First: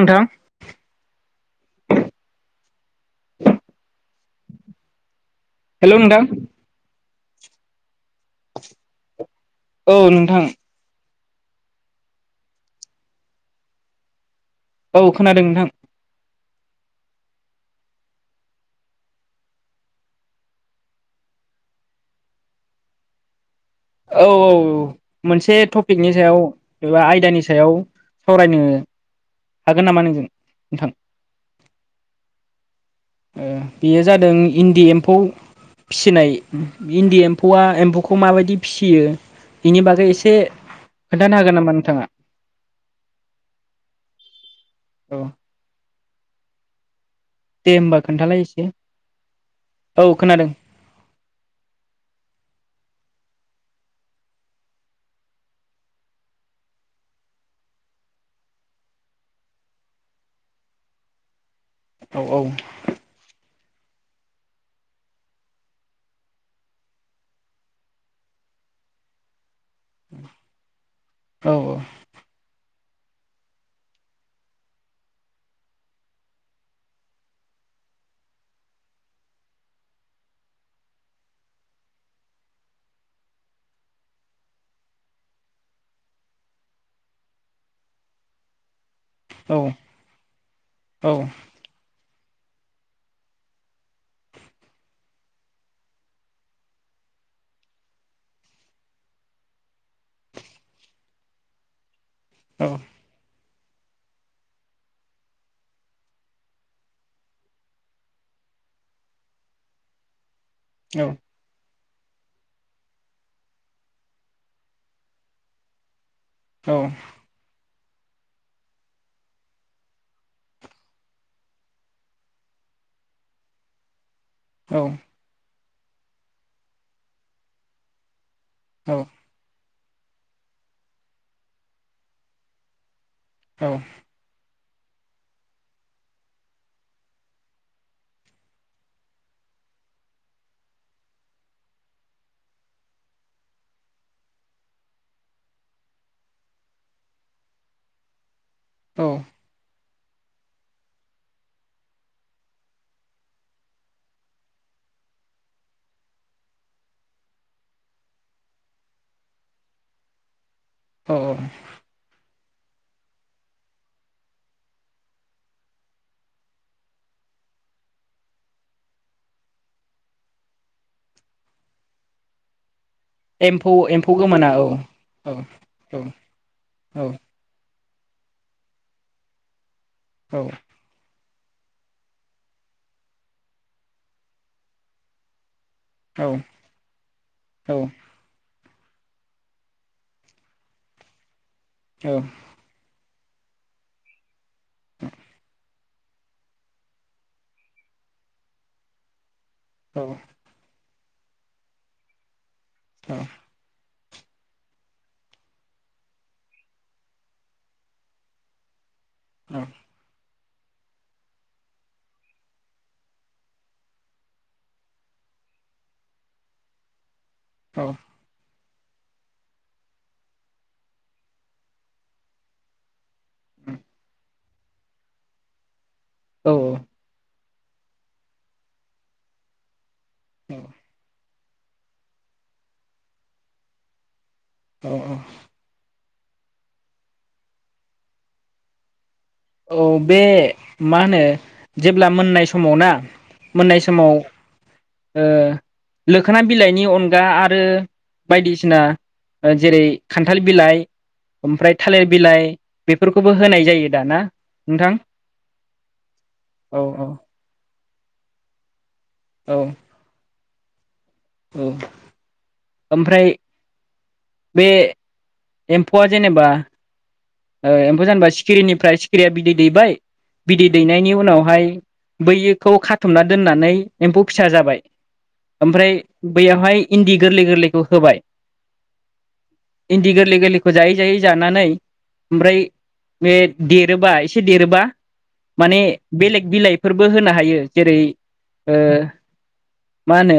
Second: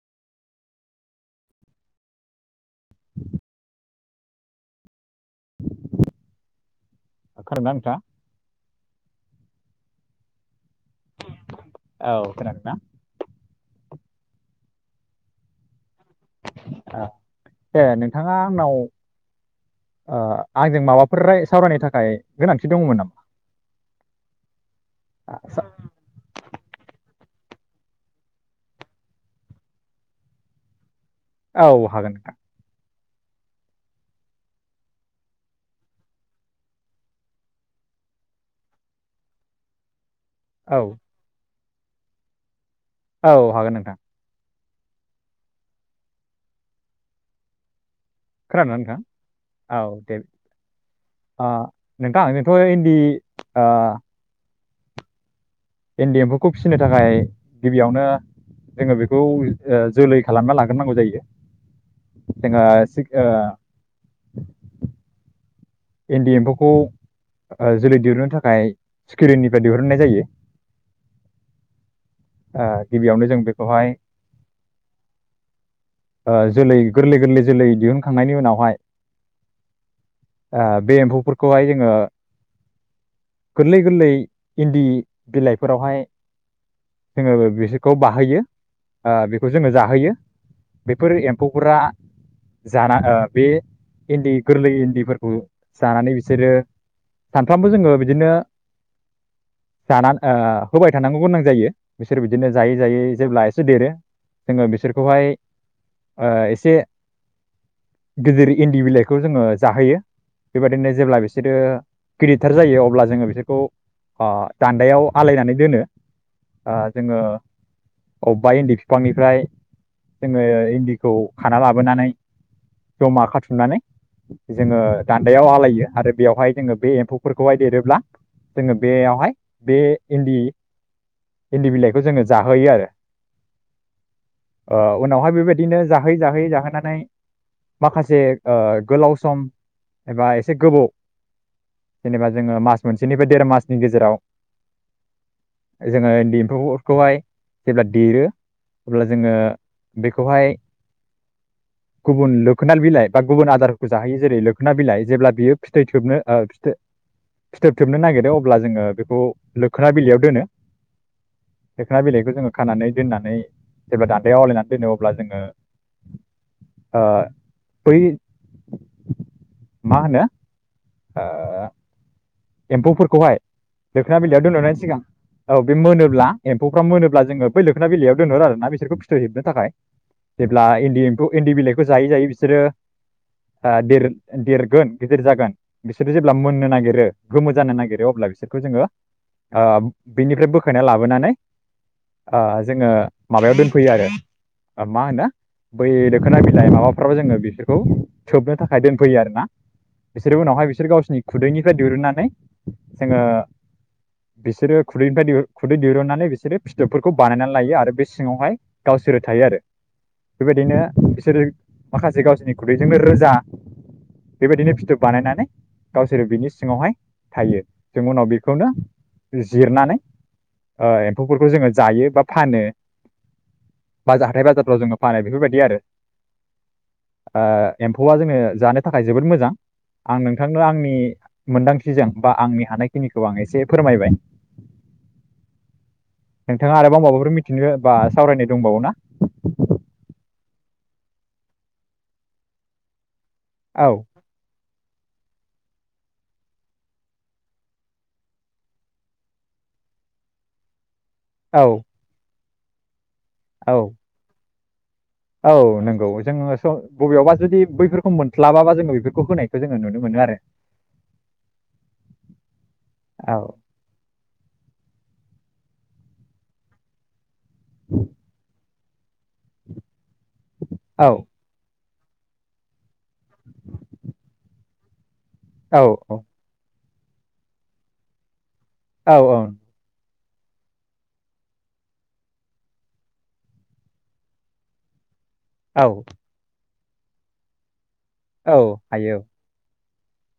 नोथां। हेलौ नोंथां। [unintelligible] औ नोंथां। औ खोनादोंना। औ खोनादों नोंथां। ओ दे नोंथाङा आंनाव ओ आंजों माबाफोर राय सावरायनो थाखाय गोनांथि दङमोन नामा। औ औ आ, मोनसे सा- टपिकनि सायाव एबा आयदानि सायाव सावरायनो हागोन नामा नोंजों नोंथां। औ हागोन। ओ बेयो जादों इन्दि एम्फौ फिसिनाय इन्दि एम्फौआ एम्फौखौ माबायदि फिसियो बेनि बागै एसे। से औ खोन्थानो हागोन नामा। थाङा। औ हागोन नोंथां। औ। दे होनबा। खोनादोंना नोंथां औ दे खोनादों ओ नोंथां जोंथ' इन्दि ओ। इन्दि एम्फौखौ फिसिनो थाखाय गिबियावनो जोङो बेखौ जोलै खालामना लाग्रोनांगौ जायो। औ औ [unintelligible] [inaudible] इन्दि एम्फौखौ ओ जोलै दिरुननो थाखाय सिखिरिनिफ्राय दिरुननाय जायो। औ औ। ओ गिबियावनो जों बेखौहाय ओ जोलै गोरलै गोरलै जोलै दिहुनखांनायनि उनावहाय। ओ बे एम्फौफोरखौहाय जोङो गोरलै गोरलै इन्दि बिलाइफोरावहाय जोङो बिसोरखौ बाहोयो। ओ बेखौ औ जोङो जाहोयो बेफोर एम्फौफोरा जाना ओ बे इन्दि गोरलै इन्दिफोर जानानै बिसोरो सानफ्रामबो जोङो बिदिनो जाना ओ होबाय थानांगौ गोनां जायो। बिसोर बिदिनो औ जायै जायै जेब्ला से देरो जोङो बिसोरखौहाय ओ एसे गिदिर इन्दि बिलाइखौ जोङो जाहोयो। बेबायदिनो जेब्ला बिसोरो गिदिथार जायो। अब्ला जोङो बिसोरखौ ओ दान्दायाव आलायनानै दोनो। आ जोङो। अबेबा इन्दि बिफांनिफ्राय जोङो इन्दिखौ खाना लाबोनानै जमा खाथुमनानै जोङो। आलायो आरो बेवहाय जोङो बे एम्फौफोरखौहाय देरोब्ला जोङो बेयावहाय बे इन्दि इन्दि बिलाइखौ जोङो जाहोयो आरो। औ। ओ उनावहाय बेबायदिनो जाहोयै जाहोयै जाहोनानै माखासे गोलाव सम एबा एसे गोबाव जेनेबा जोङो मास मोनसेनिफ्राय देर मासनि गेजेराव जोङो इन्दि एम्फौफोरखौहाय जेब्ला देरो अब्ला जोङो बेखौहाय गुबुन लोखोनाल बिलाइ बा गुबुन आदारखौ जाहोयो जेरै लो खोना बिलाइ जेब्ला बियो फिथैथोबनो ओ फिथो फिथोब थोबनो नागिरो अब्ला जोङो बेखौ लोखोना बिलाइयाव दोनो। औ लोखोना बिलायखौ जोङो खानानै दोननानै जेब्ला दान्दायाव आवलायनानै दोनो अब्ला जोङो ओ बै मा होनो ओ एम्फौफोरखौहाय एम्फौ एम्फौ लोखोना बिलाइयाव गोमोना औ दोनह'नायनि सिगां औ बे मोनोब्ला एम्फौफ्रा औ मोनोब्ला जोङो बै लो खोना बिलायाव दोनहर आरो ना बिफोरखौ फिथोब हेबनो थाखाय औ जेब्ला इन्डि एम्फौ इन्दि बिलाइखौ जायै जायै बिसोरो ओ देर देरगोन गिदिर जागोन बिसोरो जेब्ला औ मोननो नागिरो गोमो औ जानो नागिरो अब्ला बेखौ जोङो ओ बेनिफ्राय बोखायना लाबोनानै ओ जोङो माबायाव दोनफैयो आरो मा होनो बै दोखोना बिलाइ माबाफ्राव जोङो बिसोरखौ सोबनो थाखाय दोनफैयो आरोना। बिसोर उनावहाय बिसोर गावसिनि खुदैनिफ्राय दिरुनना नै जोङो बिसोरो खुदैनिफ्राय खुदै दिरुननानै बिसोरो फिथोबफोरखौ बानायनानै लायो आरो बे सिङावहाय गावसोरो थायो औ आरो। बेबायदिनो बिसोरो माखासे गावसोरनि खुदैजोंनो रोजा बेबायदिनो फिथोब बानायनानै गावसोरो बिनि सिङावहाय थायो जों उनाव बे खौनो जिरनानै एम्फौफोरखौ जोङो जायो बा फानो बाजार हाथाय बाजार फोराव जोंङो फानो बेफोरबायदि आरो। औ ओ एम्फौआ जोङो जानो थाखाय जोबोद मोजां। आं नोंथांनो आंनि मोनदां थिजों बा आंनि हानायखिनिखौ आं एसे फोरमायबाय अ अ नोंथाङा आरोबाव माबाफोर मिथिनो बा सावरायनो दंबावोना? औ बे मा होनो जेब्ला मोननाय समाव ना? मोननाय औ समाव ओ लोखोना बिलाइनि अनगा आरो बायदिसिना ओ जेरै खान्थाल बिलाइ ओमफ्राय औ थालिर बिलाइ बेफोरखौबो होनाय औ जायो दाना नोंथां औ नंगौ जोङो स औ बबेयावबा जुदि बैफोर सम मोस्लाबाबा जोङो बेफोर खौ होनायखौ जोङो नुनो मोनो आरो ओं ओमफ्राय औ बे एम्फौआ जेनेबा एम्फौ जानोबा सिखिरिनि फ्राय सिखिरिया बिदै दैबाय बिदै औ दैनायनि उनावहाय बैयोखौ खा बुथुमना दोननानै एम्फौ फिसा जाबाय औ ओमफ्राय बैयावहाय इन्दि गोरलै गोरलैखौ होबाय औ ओं इन्दि गोरलै गोरलैखौ जायै जायै जानानै ओमफ्राय बे देरोबा एसे देरोबा माने औ बेलेग बिलाइ फोरबो होनो हायो जेरै औ ओ हायो औ मा होनो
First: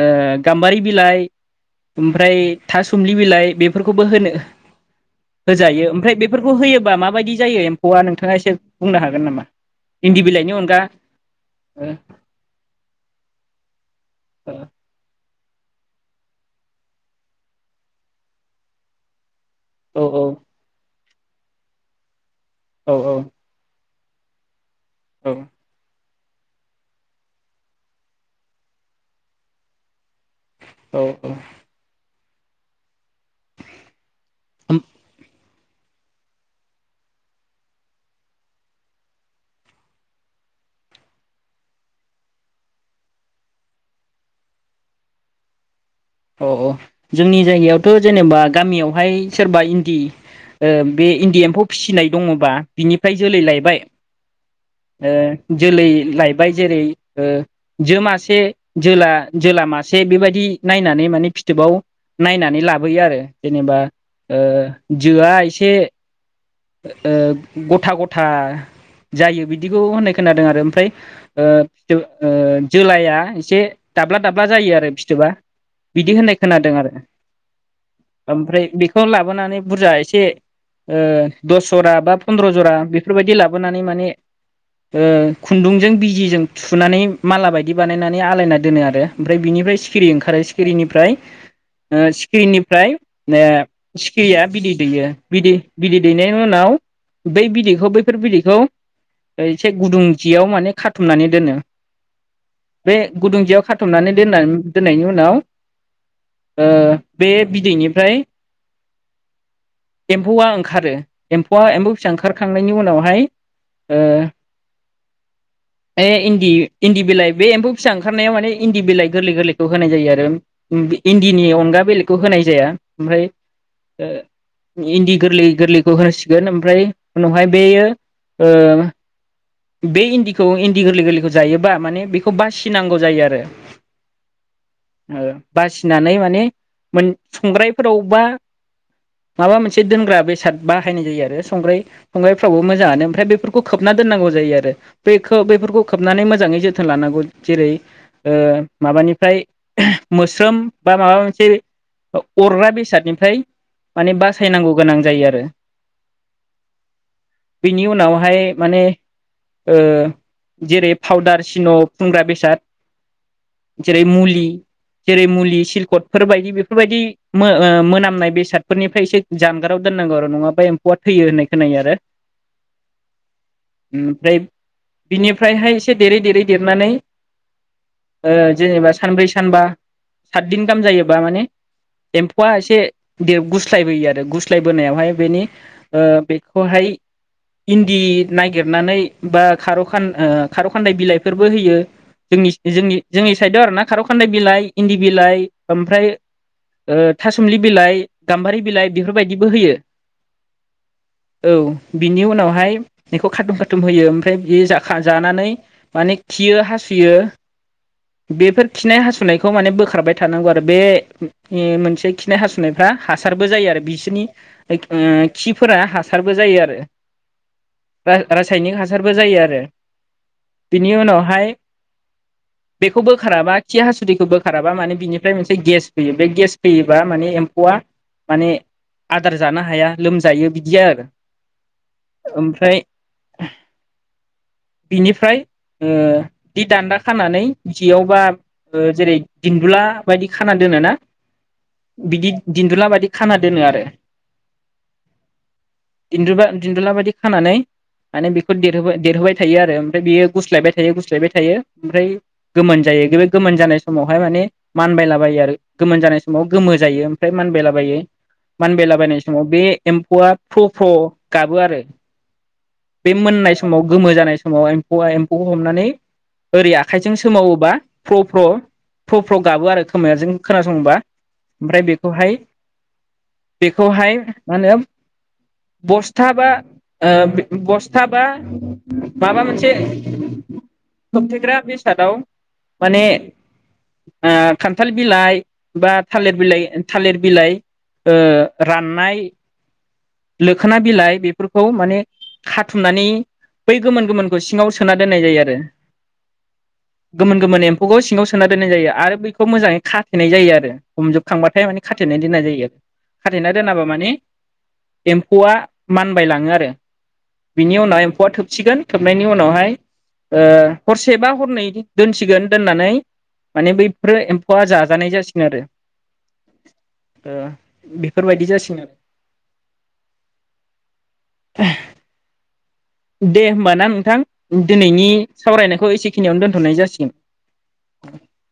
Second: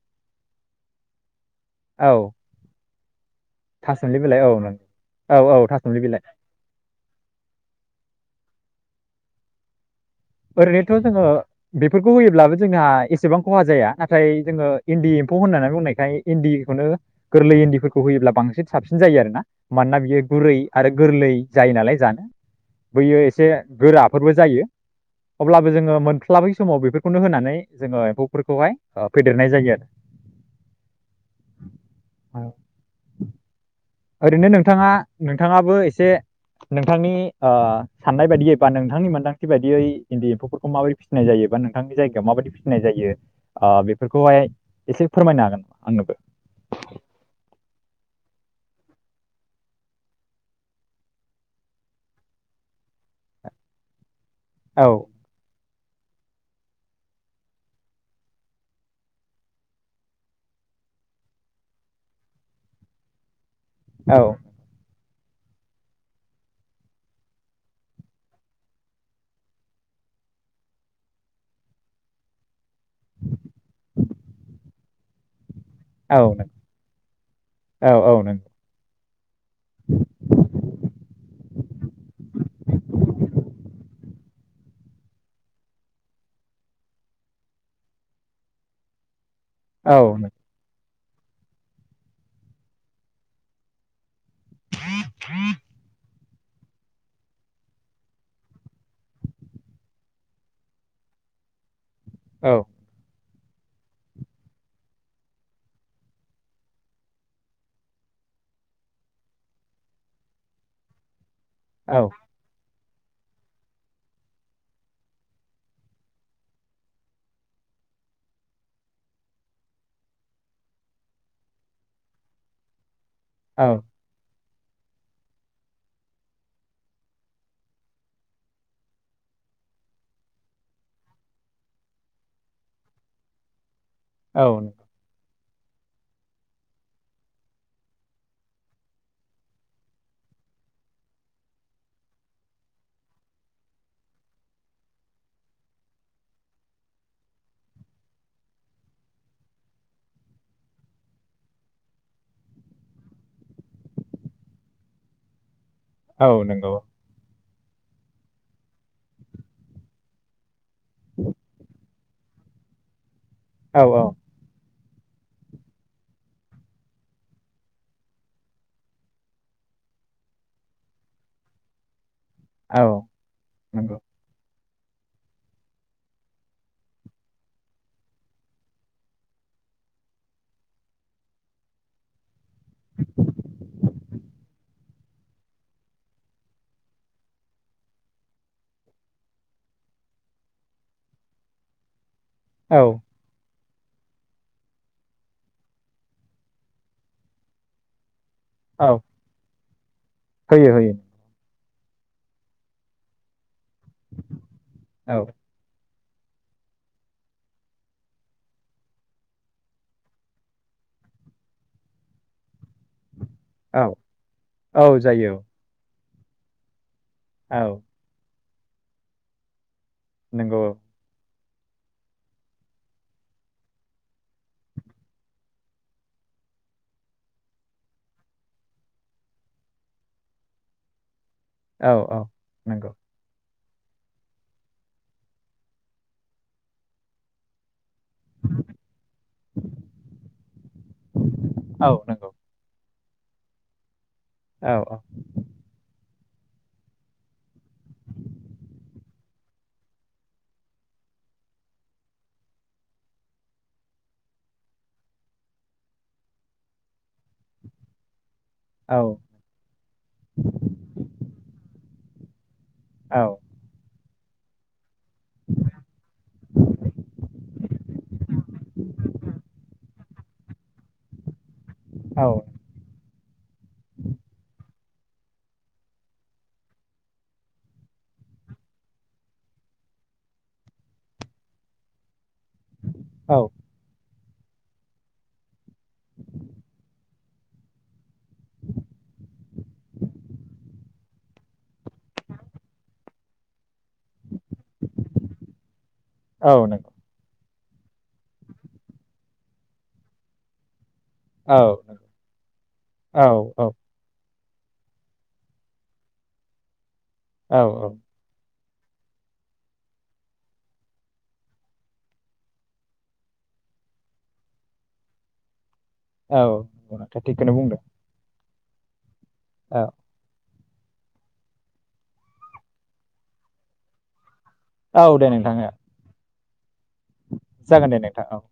ओ गाम्बारि बिलाइ औ ओमफ्राय थास सुमलि बिलाइ बेफोरखौबो थासुमलि होनो बिलाइ औ नंगौ औ औ होजायो थासुमलि बिलाइ ओमफ्राय बेफोरखौ होयोबा मा बायदि जायो एम्फौआ नोंथाङा एसे बुंनो हागोन नामा? इन्दि बिलाइनि अनगा ओरैनोथ' जोङो ओ बेफोरखौ होयोब्लाबो जोंहा एसेबां खहा जाया नाथाय ओ जोङो इन्दि एम फौ होननानै बुंनायखाय इन्दिखौनो गोरलै इन्दिफोरखौ होयोब्ला बांसिन साबसिन जायो आरो ना। मानोना औ बियो गुरै आरो गोरलै जायो नालाय जानो बैयो एसे गोराब फोरबो जायो औ अब्लाबो जोङो मोन स्लाबै समाव बेफोरखौनो होनानै जोङो एम्फौफोरखौहाय फेदेरनाय जायो आरो औ औ औ ओरैनो होम नोंथाङा नों थाङाबो एसे नोंथांनि ओ साननाय बायदियै बा नोंथांनि मोन्दांथि बायदियै इन्दि एम्फौफोरखौ माबायदि फिनाय जायो बा नोंथांनि जायगायाव माबायदि फिनाय जायो ओ बेफोरखौहाय एसे फोरमायनो हागोन आंनोबो। अ औ जोंनि जायगायावथ जेनेबा गामियावहाय सोरबा इन्दि ओ बे इन्दि एम्फौ फिसिनाय दङबा बिनिफ्राय जोलै लायबाय औ [unintelligible] जोलै लायबाय जेरै ओ जो मासे जोला जोला मासे बेबायदि नायनानै माने फिथोबाव नायनानै लाबोयो आरो जेनेबा औ ओ जोआ एसे ओ गथा गथा जायो बिदिखौ होननाय खोनादों आरो ओमफ्राय ओ ओ जोलाया एसे दाब्ला दाब्ला जायो आरो फिथोबा। बिदि होननाय औ नों खोनादों आरो औ औ नंगौ ओमफ्राय बे [unintelligible] बोनानै बुरजा एसे ओ दस जरा बा फन्द्र जरा बेफोरबायदि लाबोनानै माने ओ खुन्दुंजों बिजिजों थुनानै माला बायदि बानायनानै आलायना दोनो आरो ओमफ्राय बिनिफ्राय औ सिखिरि नों ओंखारो सिखिरिनि फ्राय ओ सिखिरिनिफ्राय ओ सि खिरिया बिदै दैयो बिदै बिदै दैनायनि उनाव बै बिदैखौ बैफोर बिदैखौ एसे गुदुं जियाव माने खाथुमनानै दोनो। औ बे गुदुं जियाव खाथुमनानै दोननानै दोननायनि उनाव ओ बे बिदैनिफ्राय एम्फौआ ओं खारो एमफौआ एमफौ औ फिसा ओखारखांनायनि उनाव हाय ओ इन्दि इन्दि बिलाइ बे एम्फौ फिसा ओंखारनायाव माने इन्दि बिलाइ गोरलै गोरलैखौ होनाय जायो आरो इन्दिनि अनगा बिलाइखौ होनाय जाया ओमफ्राय औ ओ इन्दि गोरलै गोरलैखौ होनोसिगोन ओमफ्राय उनावहाय बेयो ओ बे इन्दिखौ इन्दि गोरलै गोरलैखौ जायोबा माने बेखौ बासिनांगौ जायो आरो औ ओ बासिनानै माने मोन संग्रायफोराव बा माबा मोनसे दोनग्रा बे बेसाद बाहायनाय जायो आरो संग्राय संग्रायफ्रावबो मोजाङानो ओमफ्राय बेफोरखौ खोबना दोननांगौ जायो आरो बे बेफोरखौ खोबनानै मोजाङै जोथोन लानांगौ जेरै ओ माबानिफ्राय मोस्रोम बा माबा मोनसे अरग्रा बेसादनिफ्राय माने बासायनांगौ गोनां जायो आरो [unintelligible] औ नोंगौ बिनि उनावहाय माने ओ जेरै पावदार सिन सुंग्रा बेसाद औ जेरै मुलि जेरै मुलि सिलकटफोर बायदि बेफोरबायदि ओ मोनामनाय बेसादफोरनिफ्राय एसे जानगाराव दोन होनांगौ आरो नङाबा एम्फौआ थैयो होननाय खोनायो आरो। औ नंगौ ओमफ्राय बिनिफ्रायहाय एसे देरै देरै देरनानै ओ जेनेबा सानब्रै सानबा सातदिन गाहाम जायोबा माने एमफ आ एसे दे गुस्लायबोयो आरो गुस्लाय होनायावहाय बेनि ओ बेखौहाय इन्दि नागिरनानै बा खार'खान्दाय बिलाइफोरबो होयो जोंनि औ जोंनि जोंनि साइडआव आर ना खार' खान्दनाय बिलाइ इन्दि बिलाइ ओमफ्राय थासुमलि बिलाइ गाम्बारि बिलाइ, औ बेफोरबायदि होयो होयो होयो औ बिनि उनावहाय बेखौ खारथुम खारथुम बुथुम होयो ओमफ्राय बे जाखा औ जानानै माने खियो हासुयो बेफोर खिनाय हासुनायखौ माने बोखारबाय थानांगौ आरो बे मोनसे खिनाय हासुनायफ्रा हासारबो जायो आरो औ बिसोरनि ओ औ जायो खिफोरा हासारबो जायो आरो औ रासायनिक हासारबो जायो आरो। नंगौ बिनि उनावहाय बेखौ बोखाराबा खि हासुदैखौ बोखाराबा माने बिनिफ्राय मोनसे गेस फैयो बे गेस फैयोबा माने एम्फौआ माने आदार जानो हाया लोमजायो बिदि आरो औ औ ओमफ्राय नंगौ बिनिफ्राय ओ दि दान्दा खानानै खाथियावबा जेरै दिन्दुला बायदि खाना दोन ना औ बिदि नंगौ दिन्दुला बायदि खाना दोनो आरो औ औ दिन्दा दिन्दुला बायदि खानानै माने बेखौ देरहाय देरहोबाय थायो आरो ओमफ्राय बियो गुस्लायबाय थायो गुस्लायबाय थायो ओमफ्राय गोमोन जायो बे गोमोन जानाय समावहाय माने मानबायलाबायो आरो गोमोन जानाय समाव गोमो जायो ओमफ्राय मानबायलाबायो। औ औ मानबायलाबायनाय समाव बे एम्फौवा फ्र फ्र गाबो आरो बे औ मोननाय समाव गोमो जानाय समावहाय औवा एम्फौ हमनानै ओरै आखाइजों सोमावोबा फ्र फ्र फ्र फ्र गाबो आरो खोमायाजों खोनासङोबा ओमफ्राय औ बेखौहाय बेखौहाय मा होनो बस्था बा ओ बस्था बा माबा मोनसे खोबथेग्रा बेसादाव माने औ आ खान्थाल बिलाइ बा थालिर बिलाइ थालिर बिलाइ ओ राननाय लोखोना बिलाइ बेफोरखौ माने खाथुमनानै बै गोमोन गोमोन सिङाव सोना दोननाय जायो आरो औ नंगौ गोमोन गोमोन एम फौखौ सिङाव सोना दोननाय जायो आरो बैखौ मोजाङै खाथेनाय जायो आरो औ हमजोबखांबाथाय माने खाथेना दोननाय जायो। औ खाथेना औ दोनाबा माने एम्फौआ मानबाय लाङो आरो औ बिनि उनाव एम्फौआ थोब सिगोन थोबनायनि उनावहाय ओ हरसेबा हरनै दोनसिगोन दोननानै माने बैफोरो एम्फौआ जाजानाय जासिगोन आरो औ [unintelligible] ओ थिखौनो बुंदो। बेफोरबायदि जासिगोन आरो औ। [inaudible] दे होमबा ना नोंथां। औ दोनैनि दे नोंथां सावरायनायखौ एसेखिनियावनो दोन [unintelligible] जागोन दे नोंथां औ।